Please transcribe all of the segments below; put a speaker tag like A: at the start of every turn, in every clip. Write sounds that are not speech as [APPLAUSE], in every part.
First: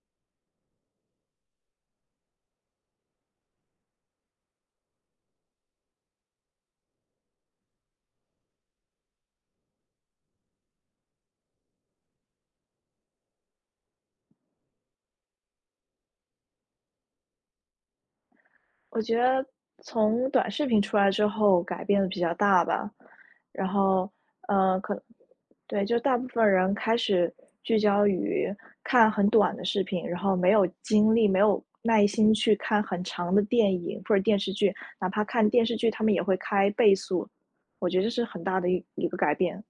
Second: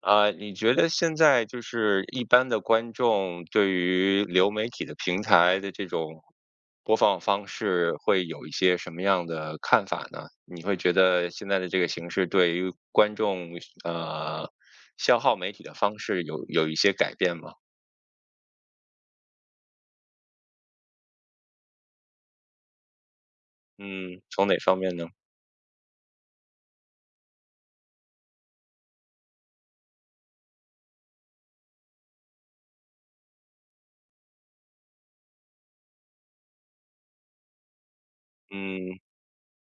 A: 啊，你觉得现在就是一般的观众对于流媒体的平台的这种播放方式会有一些什么样的看法呢？你会觉得现在的这个形式对于观众呃消耗媒体的方式有一些改变吗？
B: 我觉得从短视频出来之后改变的比较大吧，然后，
A: 嗯，从哪方
B: 呃，
A: 面
B: 可
A: 呢？
B: 对，就大部分人开始聚焦于看很短的视频，然后没有精力、没有耐心去看很长的电影或者电视剧，哪怕看电视剧，他们也会开倍速，我觉得这是很大的一
A: 嗯。
B: 一个改变。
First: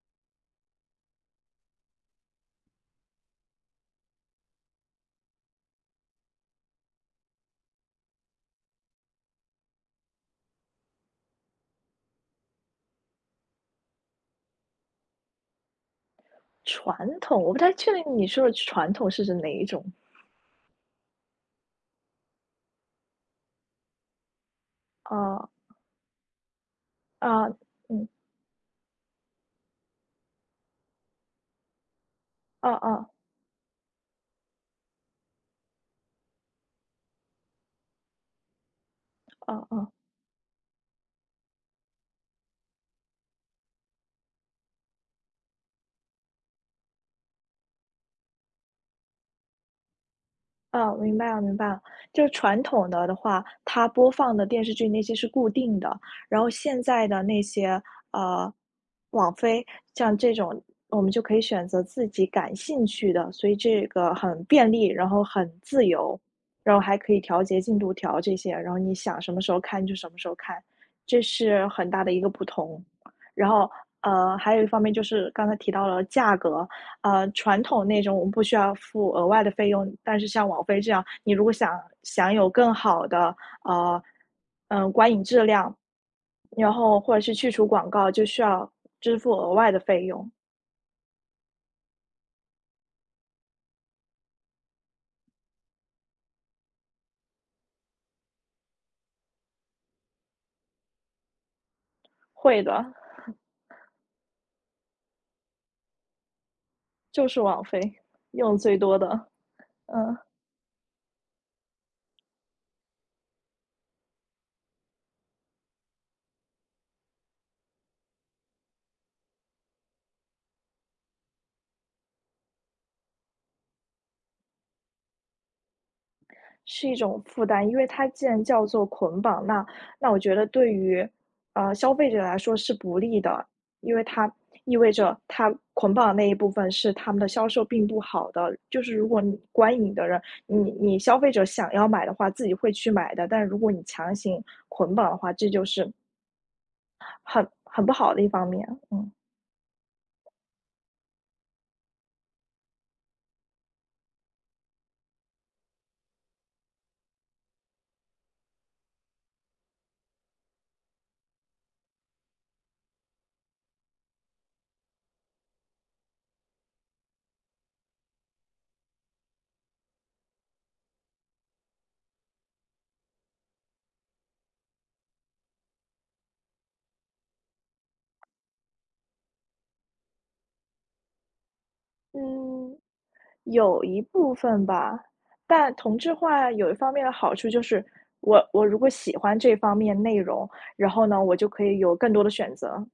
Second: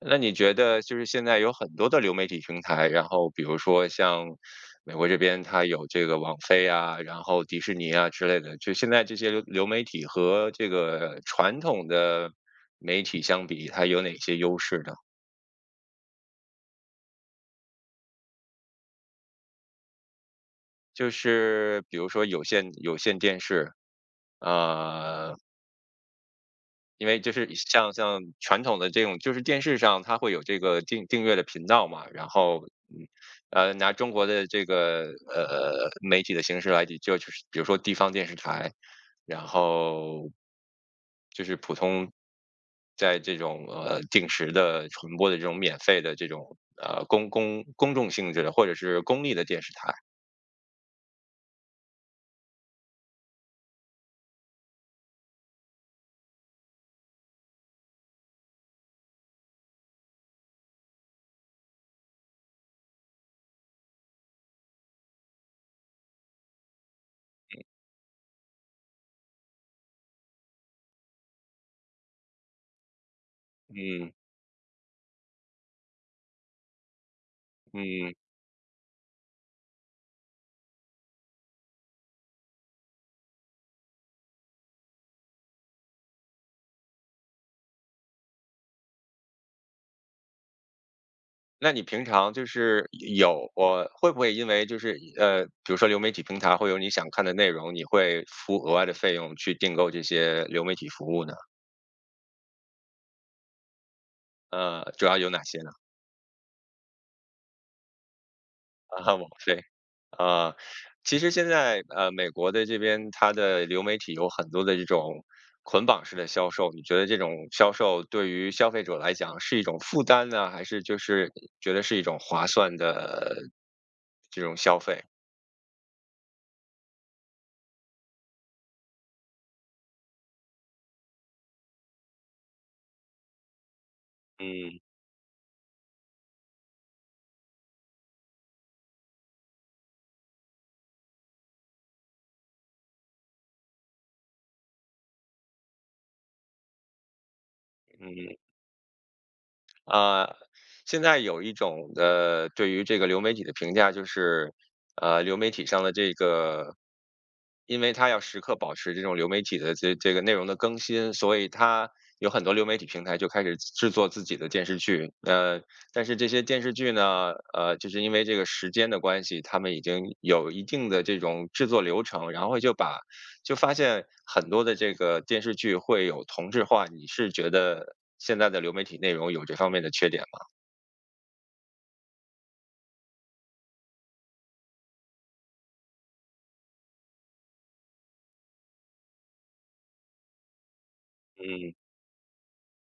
A: 那你觉得就是现在有很多的流媒体平台，然后比如说像美国这边，它有这个网飞啊，然后迪士尼啊之类的，就现在这些流媒体和这个传统的媒体相比，它有哪些优势呢？
B: 传统，我不太确定你说的传统是指哪一种？
A: 就是比如说有线电视，啊、
B: 哦，
A: 因为就
B: 啊，
A: 是像
B: 嗯，
A: 像传统的这种，就是电视上它会有这个订阅的频道嘛，然后
B: 哦哦，
A: 拿中国的这个媒体的形式来比，就是比如说地方电视台，然
B: 哦哦。
A: 后就是普通在这种定时的传播的这种免费的这种公众性质的或者是公立的电视台，
B: 哦，明白了，明白了。就传统的的话，它播放的电视剧那些是固定的，然后现在的那些呃，网飞像这种，我们就可以选择自己感兴趣的，所以这个很便利，然后很自由，然后还可以调节进度条这些，然后你想什么时候看就什么时候看，这是很大的一个不同。然后
A: 嗯
B: 还有一方面就是刚才提到了价格，呃，传统那
A: 嗯，
B: 种我们不需要付额外的费用，但是像网飞这样，你如果想享有更好的呃，嗯，观影质量，然后或者是去除广告，就需要支付额外的费用。
A: 那你平常就是有我会不会因为就是比如说流媒体平台会有你想看的内容，你会付额外的费用去订购这些流媒体服务呢？
B: 会的，
A: 主要有哪些呢？
B: 就是网飞，用最
A: [LAUGHS]
B: 多
A: 啊，网
B: 的，
A: 飞
B: 嗯。
A: 啊，其实现在美国的这边它的流媒体有很多的这种捆绑式的销售，你觉得这种销售对于消费者来讲是一种负担呢，还是就是觉得是一种划算的这种消费？
B: 是一种负担，因为它既然叫做捆绑，那那我觉得对于，消费者来说是不利的，因为它意
A: 嗯
B: 味着它捆绑的那一部分是他们的销售并不好的。就是如果你观影的人，你消费者想要买的话，自己会去买的，但如果你强行捆绑的话，这就是很不好的一
A: 嗯。
B: 方面，嗯。
A: 啊，现在有一种的对于这个流媒体的评价就是，流媒体上的这个，因为它要时刻保持这种流媒体的这个内容的更新，所以它有很多流媒体平台就开始制作自己的电视剧。但是这些电视剧呢，就是因为这个时间的关系，他们已经有一定的这种制作流程，然后就把就发现很多的这个电视剧会有同质化，你是觉得现在的流媒体内容有这方面的缺点吗？
B: 嗯，有一部分吧，但同质化有一方面的好处就是，我如果喜欢这方面内容，然后呢，我就可
A: 嗯。
B: 以有更多的选择。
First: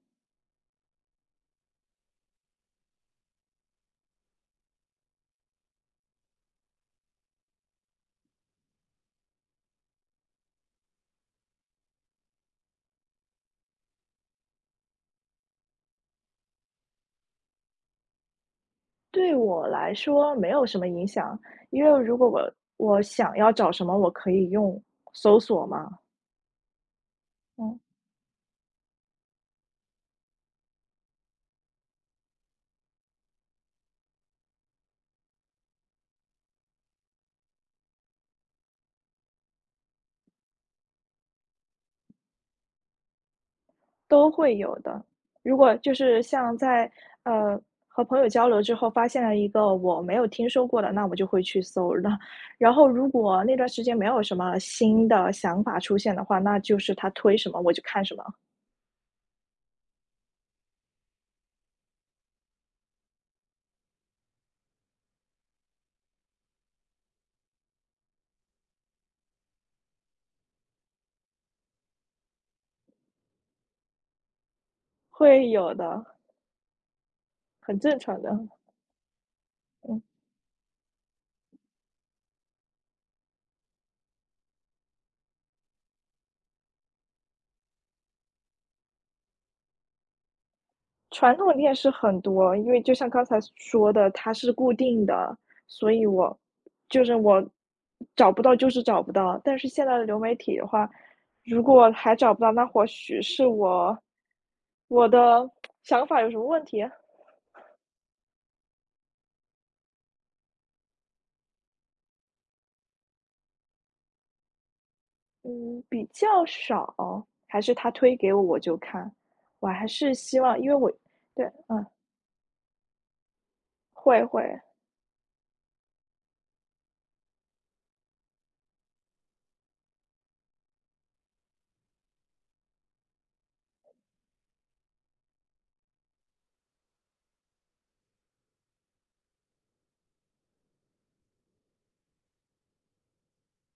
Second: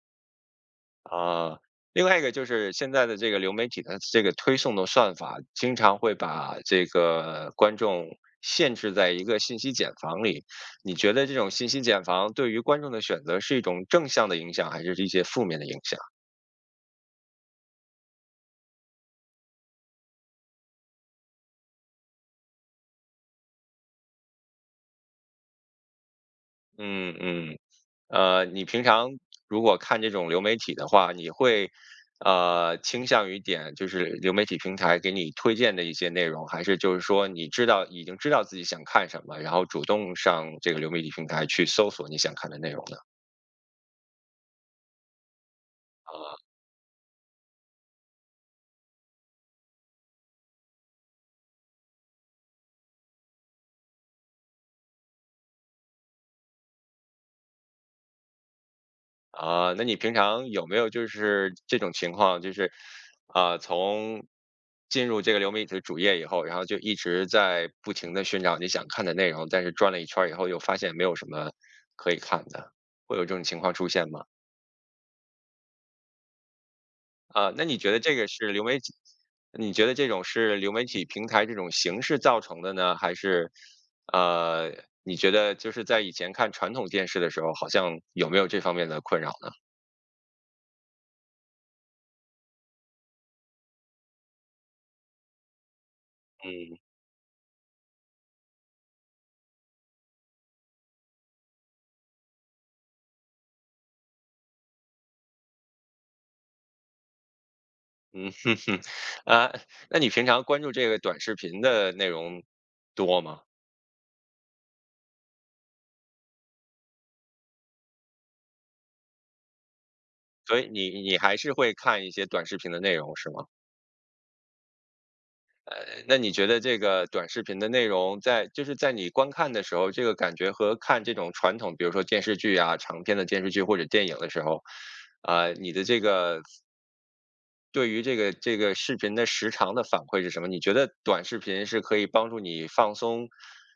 A: 啊，另外一个就是现在的这个流媒体的这个推送的算法，经常会把这个观众限制在一个信息茧房里。你觉得这种信息茧房对于观众的选择是一种正向的影响，还是一些负面的影响？
B: 对我来说没有什么影响，因为如果我想要找什么，我可以用搜索嘛。
A: 嗯嗯。
B: 嗯。
A: 你平常如果看这种流媒体的话，你会倾向于点就是流媒体平台给你推荐的一些内容，还是就是说你知道已经知道自己想看什么，然后主动上这个流媒体平台去搜索你想看的内容呢？
B: 都会有的。如果就是像在呃和朋友交流之后，发现了一个我没有听说过的，那我就会去搜的。然后如果那段时间没有什么新的想法出现的话，那就是他推什么我就看什么，
A: 啊，那你平常有没有就是这种情况，就是，啊，从进入这个流媒体主页以后，然后就一直在不停的寻找你想看的内容，但是转了一圈儿以后又发现没有什么可以看的，会有这种情况出现吗？
B: 会有的，
A: 啊，那你
B: 很
A: 觉
B: 正
A: 得这
B: 常
A: 个
B: 的。
A: 是流媒体你觉得
B: 嗯。
A: 这种是流媒体平台这种形式造成的呢？还是，呃，你觉得就是在以前看传统电视的时候，好像有没有这方面的困扰呢？
B: 传统店是很多，因为就像刚才说的，它是固定的，所以我
A: 嗯。
B: 就是我找不到就是找不到。但是现在的流媒体的话，如果还找不到，那或许是我的想法有什么问题啊？
A: 嗯哼哼，[LAUGHS] 啊，那你平常关注这个短视频的内容多吗？
B: 嗯，比较少，还是他推给我就看，我还是希
A: 所
B: 望，
A: 以
B: 因为我
A: 你还
B: 对，
A: 是会
B: 嗯，
A: 看一些短视频的内容是吗？
B: 会会。
A: 呃，那你觉得这个短视频的内容在就是在你观看的时候，这个感觉和看这种传统，比如说电视剧啊、长篇的电视剧或者电影的时候，啊，你的这个对于这个视频的时长的反馈是什么？你觉得短视频是可以帮助你放松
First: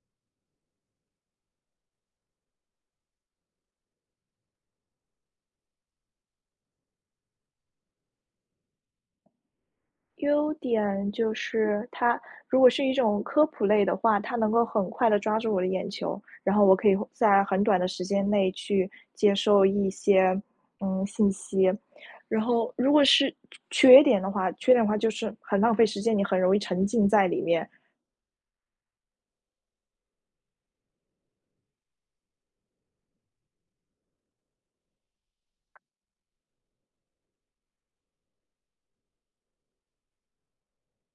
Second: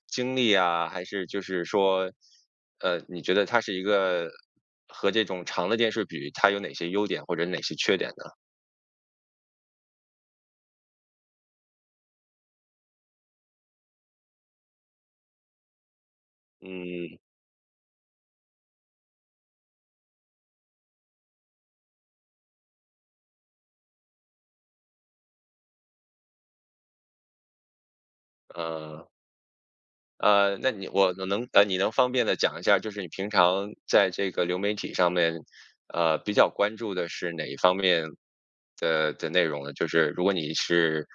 A: 精力啊，还是就是说，你觉得它是一个和这种长的电视比，它有哪些优点或者哪些缺点呢？
B: 优点就是它如果是一种科普类的话，它能够很快的抓住我的眼球，然后我可以
A: 嗯。
B: 在很短的时间内去接受一些，嗯，信息。然后如果是缺点的话就是很浪费时间，你很容易沉浸在里面，
A: 呃。那你我我能呃，你能方便的讲一下，就是你平常在这个流媒体上面，比较关注的是哪一方面的内容呢？就是如果你是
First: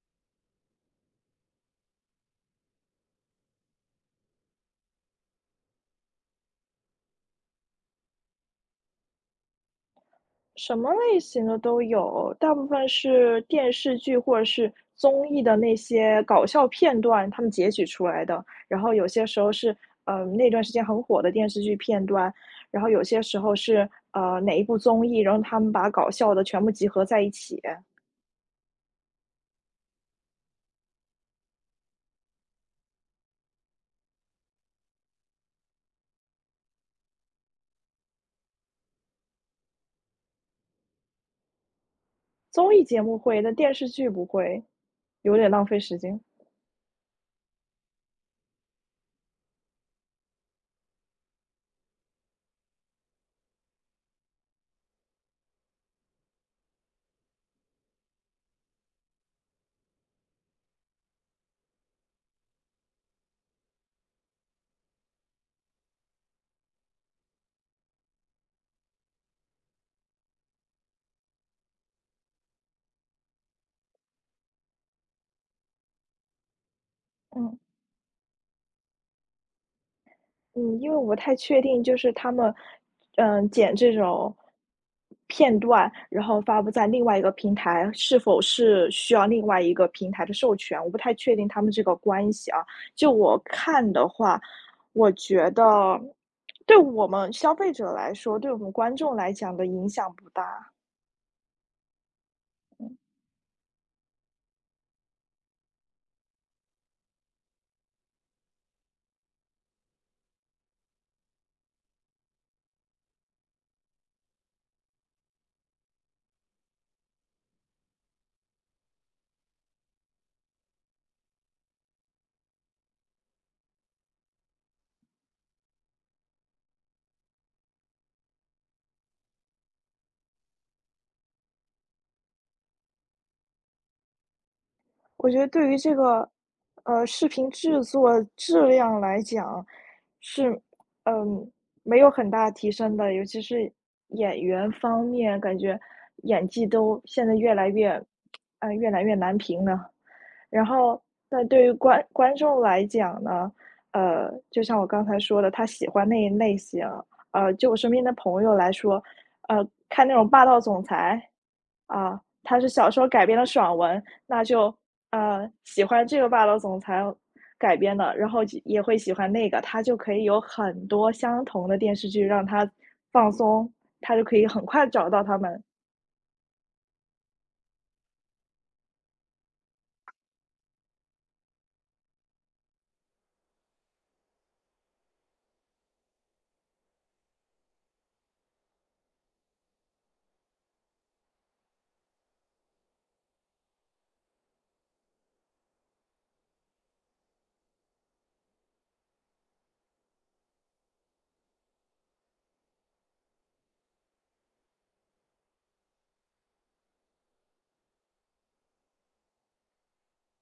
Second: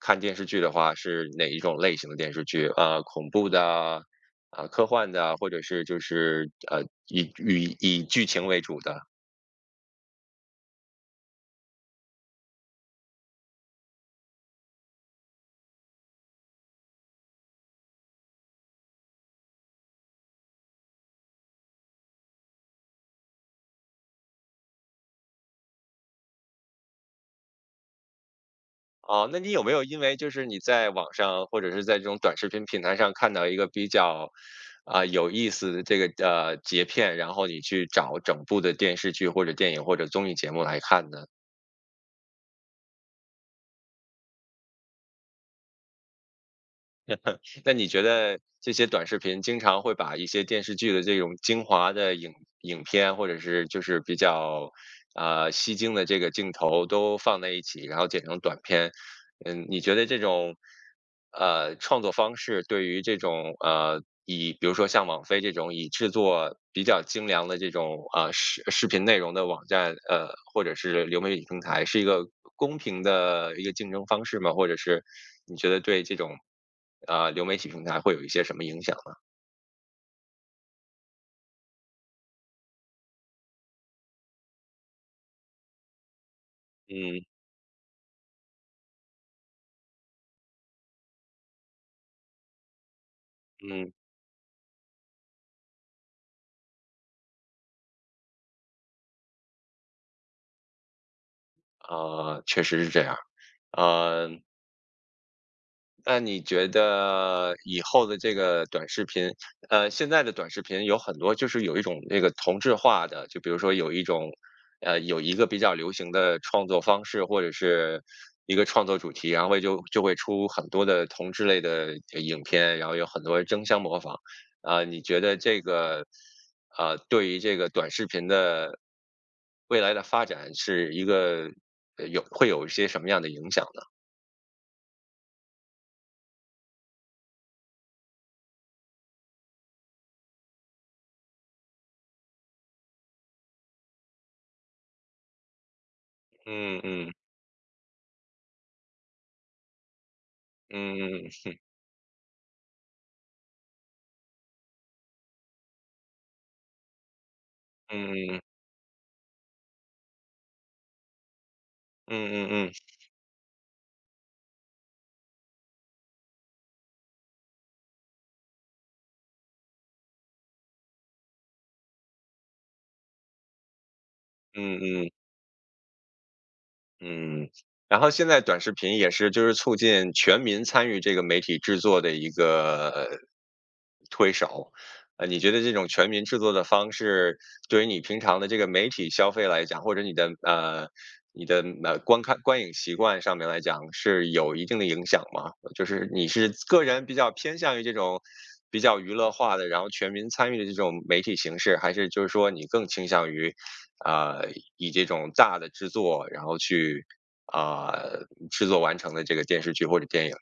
A: 看电视剧的话，是哪一种类型的电视剧？恐怖的啊，科幻的啊或者是就是以剧情为主的？
B: 什么类型的都有，大部分是电视剧或者是综艺的那些搞笑片段，他们截取出来的。然后有些时候是，呃，那段时间很火的电视剧片段，然后有些时候是，呃，哪一部综艺，然后他们把搞笑的全部集合在一起。
A: 哦，那你有没有因为就是你在网上或者是在这种短视频平台上看到一个比较，啊、有意思的这个截片，然后你去找整部的电视剧或者电影或者综艺节目来看呢？
B: 综艺节目会，但电视剧不会，有点浪费时间。
A: 那你觉得这些短视频经常会把一些电视剧的这种精华的影片或者是就是比较。啊、吸睛的这个镜头都放在一起，然后剪成短片，嗯，你觉得这种，创作方式对于这种以比如说像网飞这种以制作比较精良的这种视频内容的网站，或者是流媒体平台，是一个公平的一个竞争方式吗？或者是你觉得对这种流媒
B: 嗯。
A: 体平台会有一些什么影响呢？
B: 嗯，因为我不太确定，就是他们，嗯，剪这种片段，然后发布在另外一
A: 嗯
B: 个平台，是否是需要另外一个平台的授权？我不太确定他们这个关系啊。就我看
A: 嗯，
B: 的话，我觉得对我们消费者来说，对我们观众来讲的影响不大。
A: 确实是这样。呃，那你觉得以后的这个短视频，现在的短视频有很多就是有一种那个同质化的，就比如说有一种，有一个比较流行的创作方式或者是一个创作主题，然后会就会出很多的同质类的影片，然后有很多争相模仿。啊、你觉得这个，对于这个短视频的未来的发展是一个会有一些什么样的影响呢？
B: 我觉得对于这个，视频制作质量来讲，是，嗯，没有很大提升的，尤其是演员方面，感觉演技
A: 嗯
B: 都
A: 嗯
B: 现在越来越，越来越难评了。然后
A: 嗯
B: 那
A: 嗯。
B: 对于观观众来讲呢，就像我刚才说的，他喜欢那一类型。呃，就我身边的
A: 嗯
B: 朋友来说，看那种霸道总裁，啊，
A: 嗯
B: 他
A: 嗯
B: 是
A: 嗯
B: 小说改编的爽文，那就喜欢这个霸道总裁改编的，然后就也会喜欢那个，他就可以有很多相同的电视剧让他放松，他就可以很
A: 嗯
B: 快找
A: 嗯
B: 到他们
A: 嗯，然后现在短视频也是就是促进全民参与这个媒体制作的一个推手，你觉得这种全民制作的方式，对于你平常的这个媒体消费来讲，或者你的观影习惯上面来讲，是有一定的影响吗？就是你是个人比较偏向于这种比较娱乐化的，然后全民参与的这种媒体形式，还是就是说你更倾向于啊、以这种大的制作，然后去啊、制作完成的这个电视剧或者电影。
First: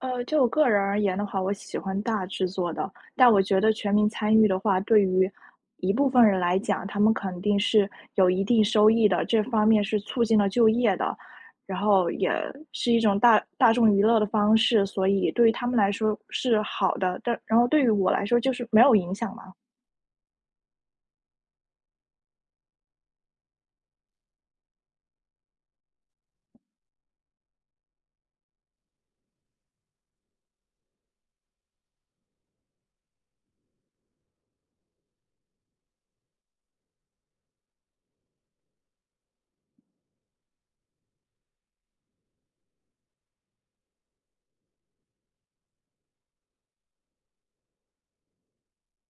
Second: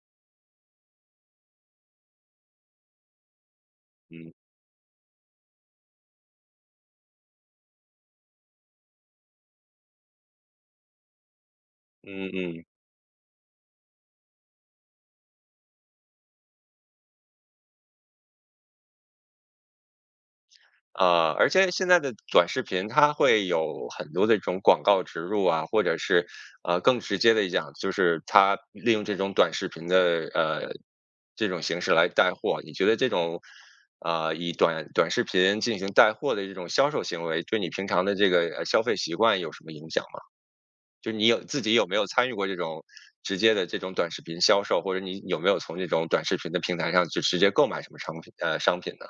B: 就我个人而言的话，我喜欢大制作的，但我觉得全民
A: 嗯
B: 参与的话，对于一部分人来讲，他们肯定是有一定收益的，这方面是促进了就业的，然后
A: 嗯
B: 也
A: 嗯，
B: 是一种大大众娱乐的方式，所以对于他们来说是好的，但然后对于我来说就是没有影响嘛，
A: 啊，而且现在的短视频它会有很多的这种广告植入啊，或者是更直接的讲，就是它利用这种短视频的呃这种形式来带货。你觉得这种啊以短视频进行带货的这种销售行为，对你平常的这个消费习惯有什么影响就你有自己有没有参与过这种直接的这种短视频销售，或者你有没有从这种短视频的平台上就直接购买什么商品商品呢？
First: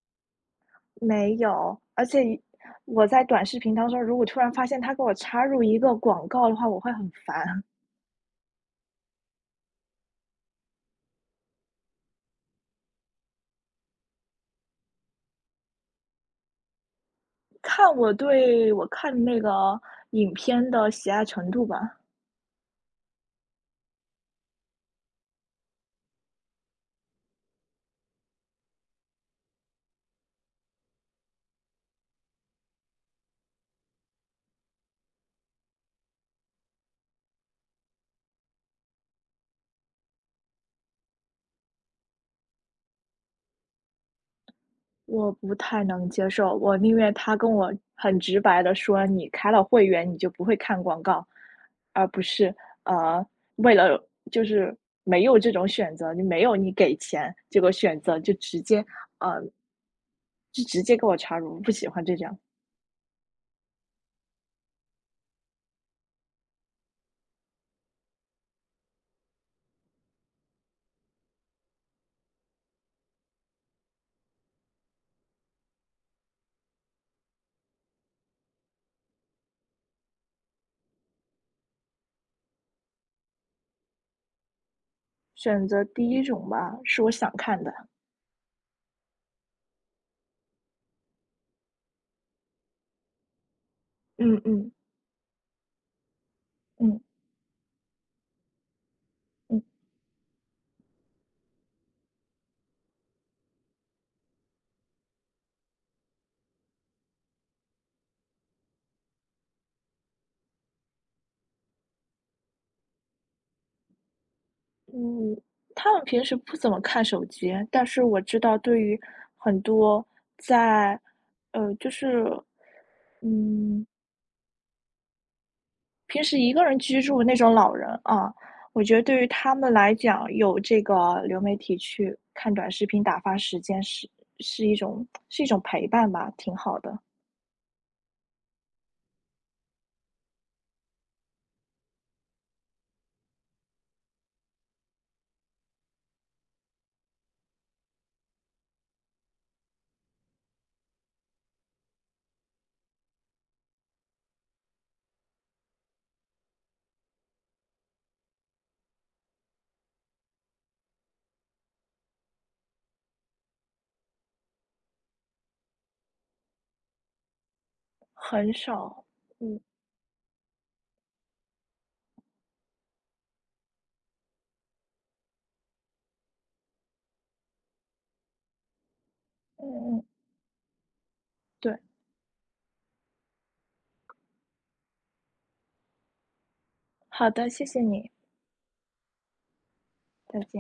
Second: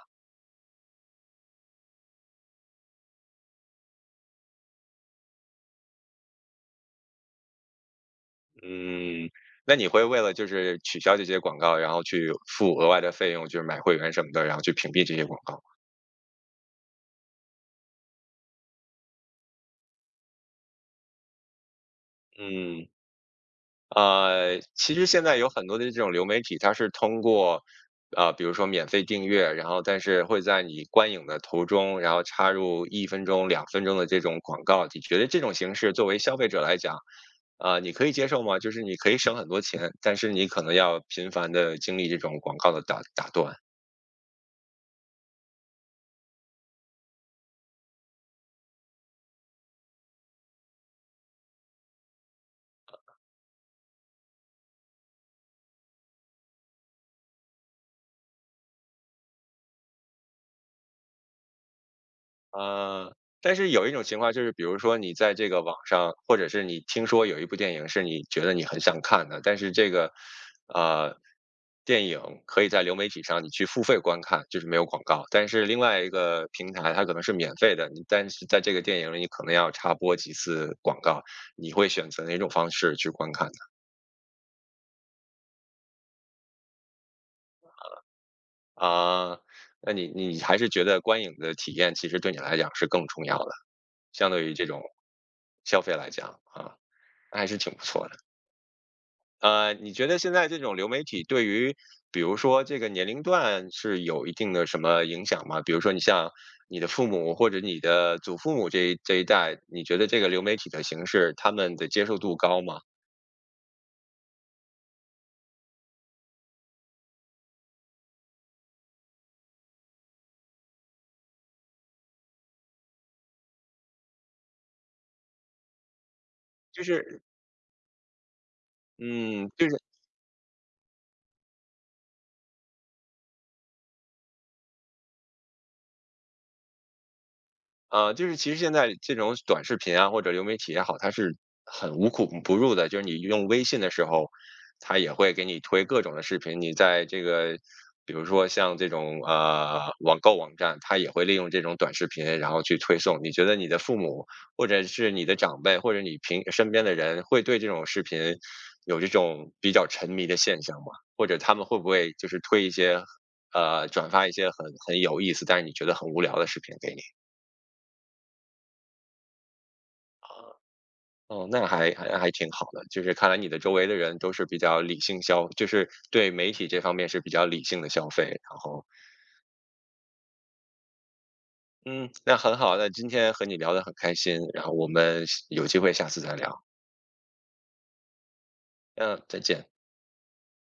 B: 没有，而且我在短视频当中，如果突然发现他给我插入一个广告的话，我会很烦。
A: 嗯。那你会为了就是取消这些广告，然后去付额外的费用，就是买会员什么的，然后去屏蔽这些广告吗？
B: 看我看那个影片的喜爱程度吧，
A: 嗯，其实现在有很多的这种流媒体，它是通过，比如说免费订阅，然后但是会在你观影的途中，然后插入1分钟、2分钟的这种广告。你觉得这种形式作为消费者来讲，你可以接受吗？就是你可以省很多钱，但是你可能要频繁的经历这种广告的打断。
B: 我不太能接受，我宁愿他跟我很直白的说：“你开了会员，你就不会看广告。”而不是，呃，为了就是没有这种选择，你没有你给钱这个选择，就直接，呃就直接给我插入，我不喜欢这样。
A: 呃，但是有一种情况就是，比如说你在这个网上，或者是你听说有一部电影是你觉得你很想看的，但是这个，呃，电影可以在流媒体上你去付费观看，就是没有广告。但是另外一个平台它可能是免费的，你但是在这个电影里你可能要插播几次广告，你会选择哪种方式去观看呢？
B: 选择第一种吧，是我想看的，
A: 啊、那你还是觉得观影的体验其实对你来讲是更重要的，相
B: 嗯
A: 对于这
B: 嗯，
A: 种消费来讲啊。
B: 嗯
A: 那还是挺不错的。
B: 嗯。
A: 你觉得现在这种流媒体对于，比如说这个年龄段是有一定的什么影响吗？比如说你像你的父母或者你的祖父母这一代，你觉得这个流媒体的形式，他们的接受度高吗？
B: 嗯，他们平时不怎么看手机，但是我知道对于很多在，呃，就是，嗯，平时一个人
A: 就
B: 居住
A: 是，
B: 的那种老人啊，我觉得对于
A: 嗯，
B: 他
A: 就
B: 们
A: 是
B: 来讲，有这个流媒体去看短视频打发时间是是一种陪伴吧，挺好的。
A: 就是其实现在这种短视频啊，或者流媒体也好，它是很无孔不入的。就是你用微信的时候，它也会给你推各种的视频。你在这个，比如说像这种网购网站，它也会利用这种短视频，然后去推送。你觉得你的父母，或者是你的长辈，或者你平身边的人，会对这种视频有这种比较沉迷的现象吗？或者他们会不会就是推一些转发一些很有意思，但是你觉得很无聊的视频给你？
B: 很少，嗯
A: 哦，那还挺好的，就是看来你的周围的人都是比较理性消就是对媒体这方面是比较理性的消费，然后，
B: 嗯嗯，对，
A: 嗯，那很好，那今天和你聊得很开心，然后我们有机会下次再聊，
B: 好的，谢谢你，
A: 嗯，再见。
B: 再见。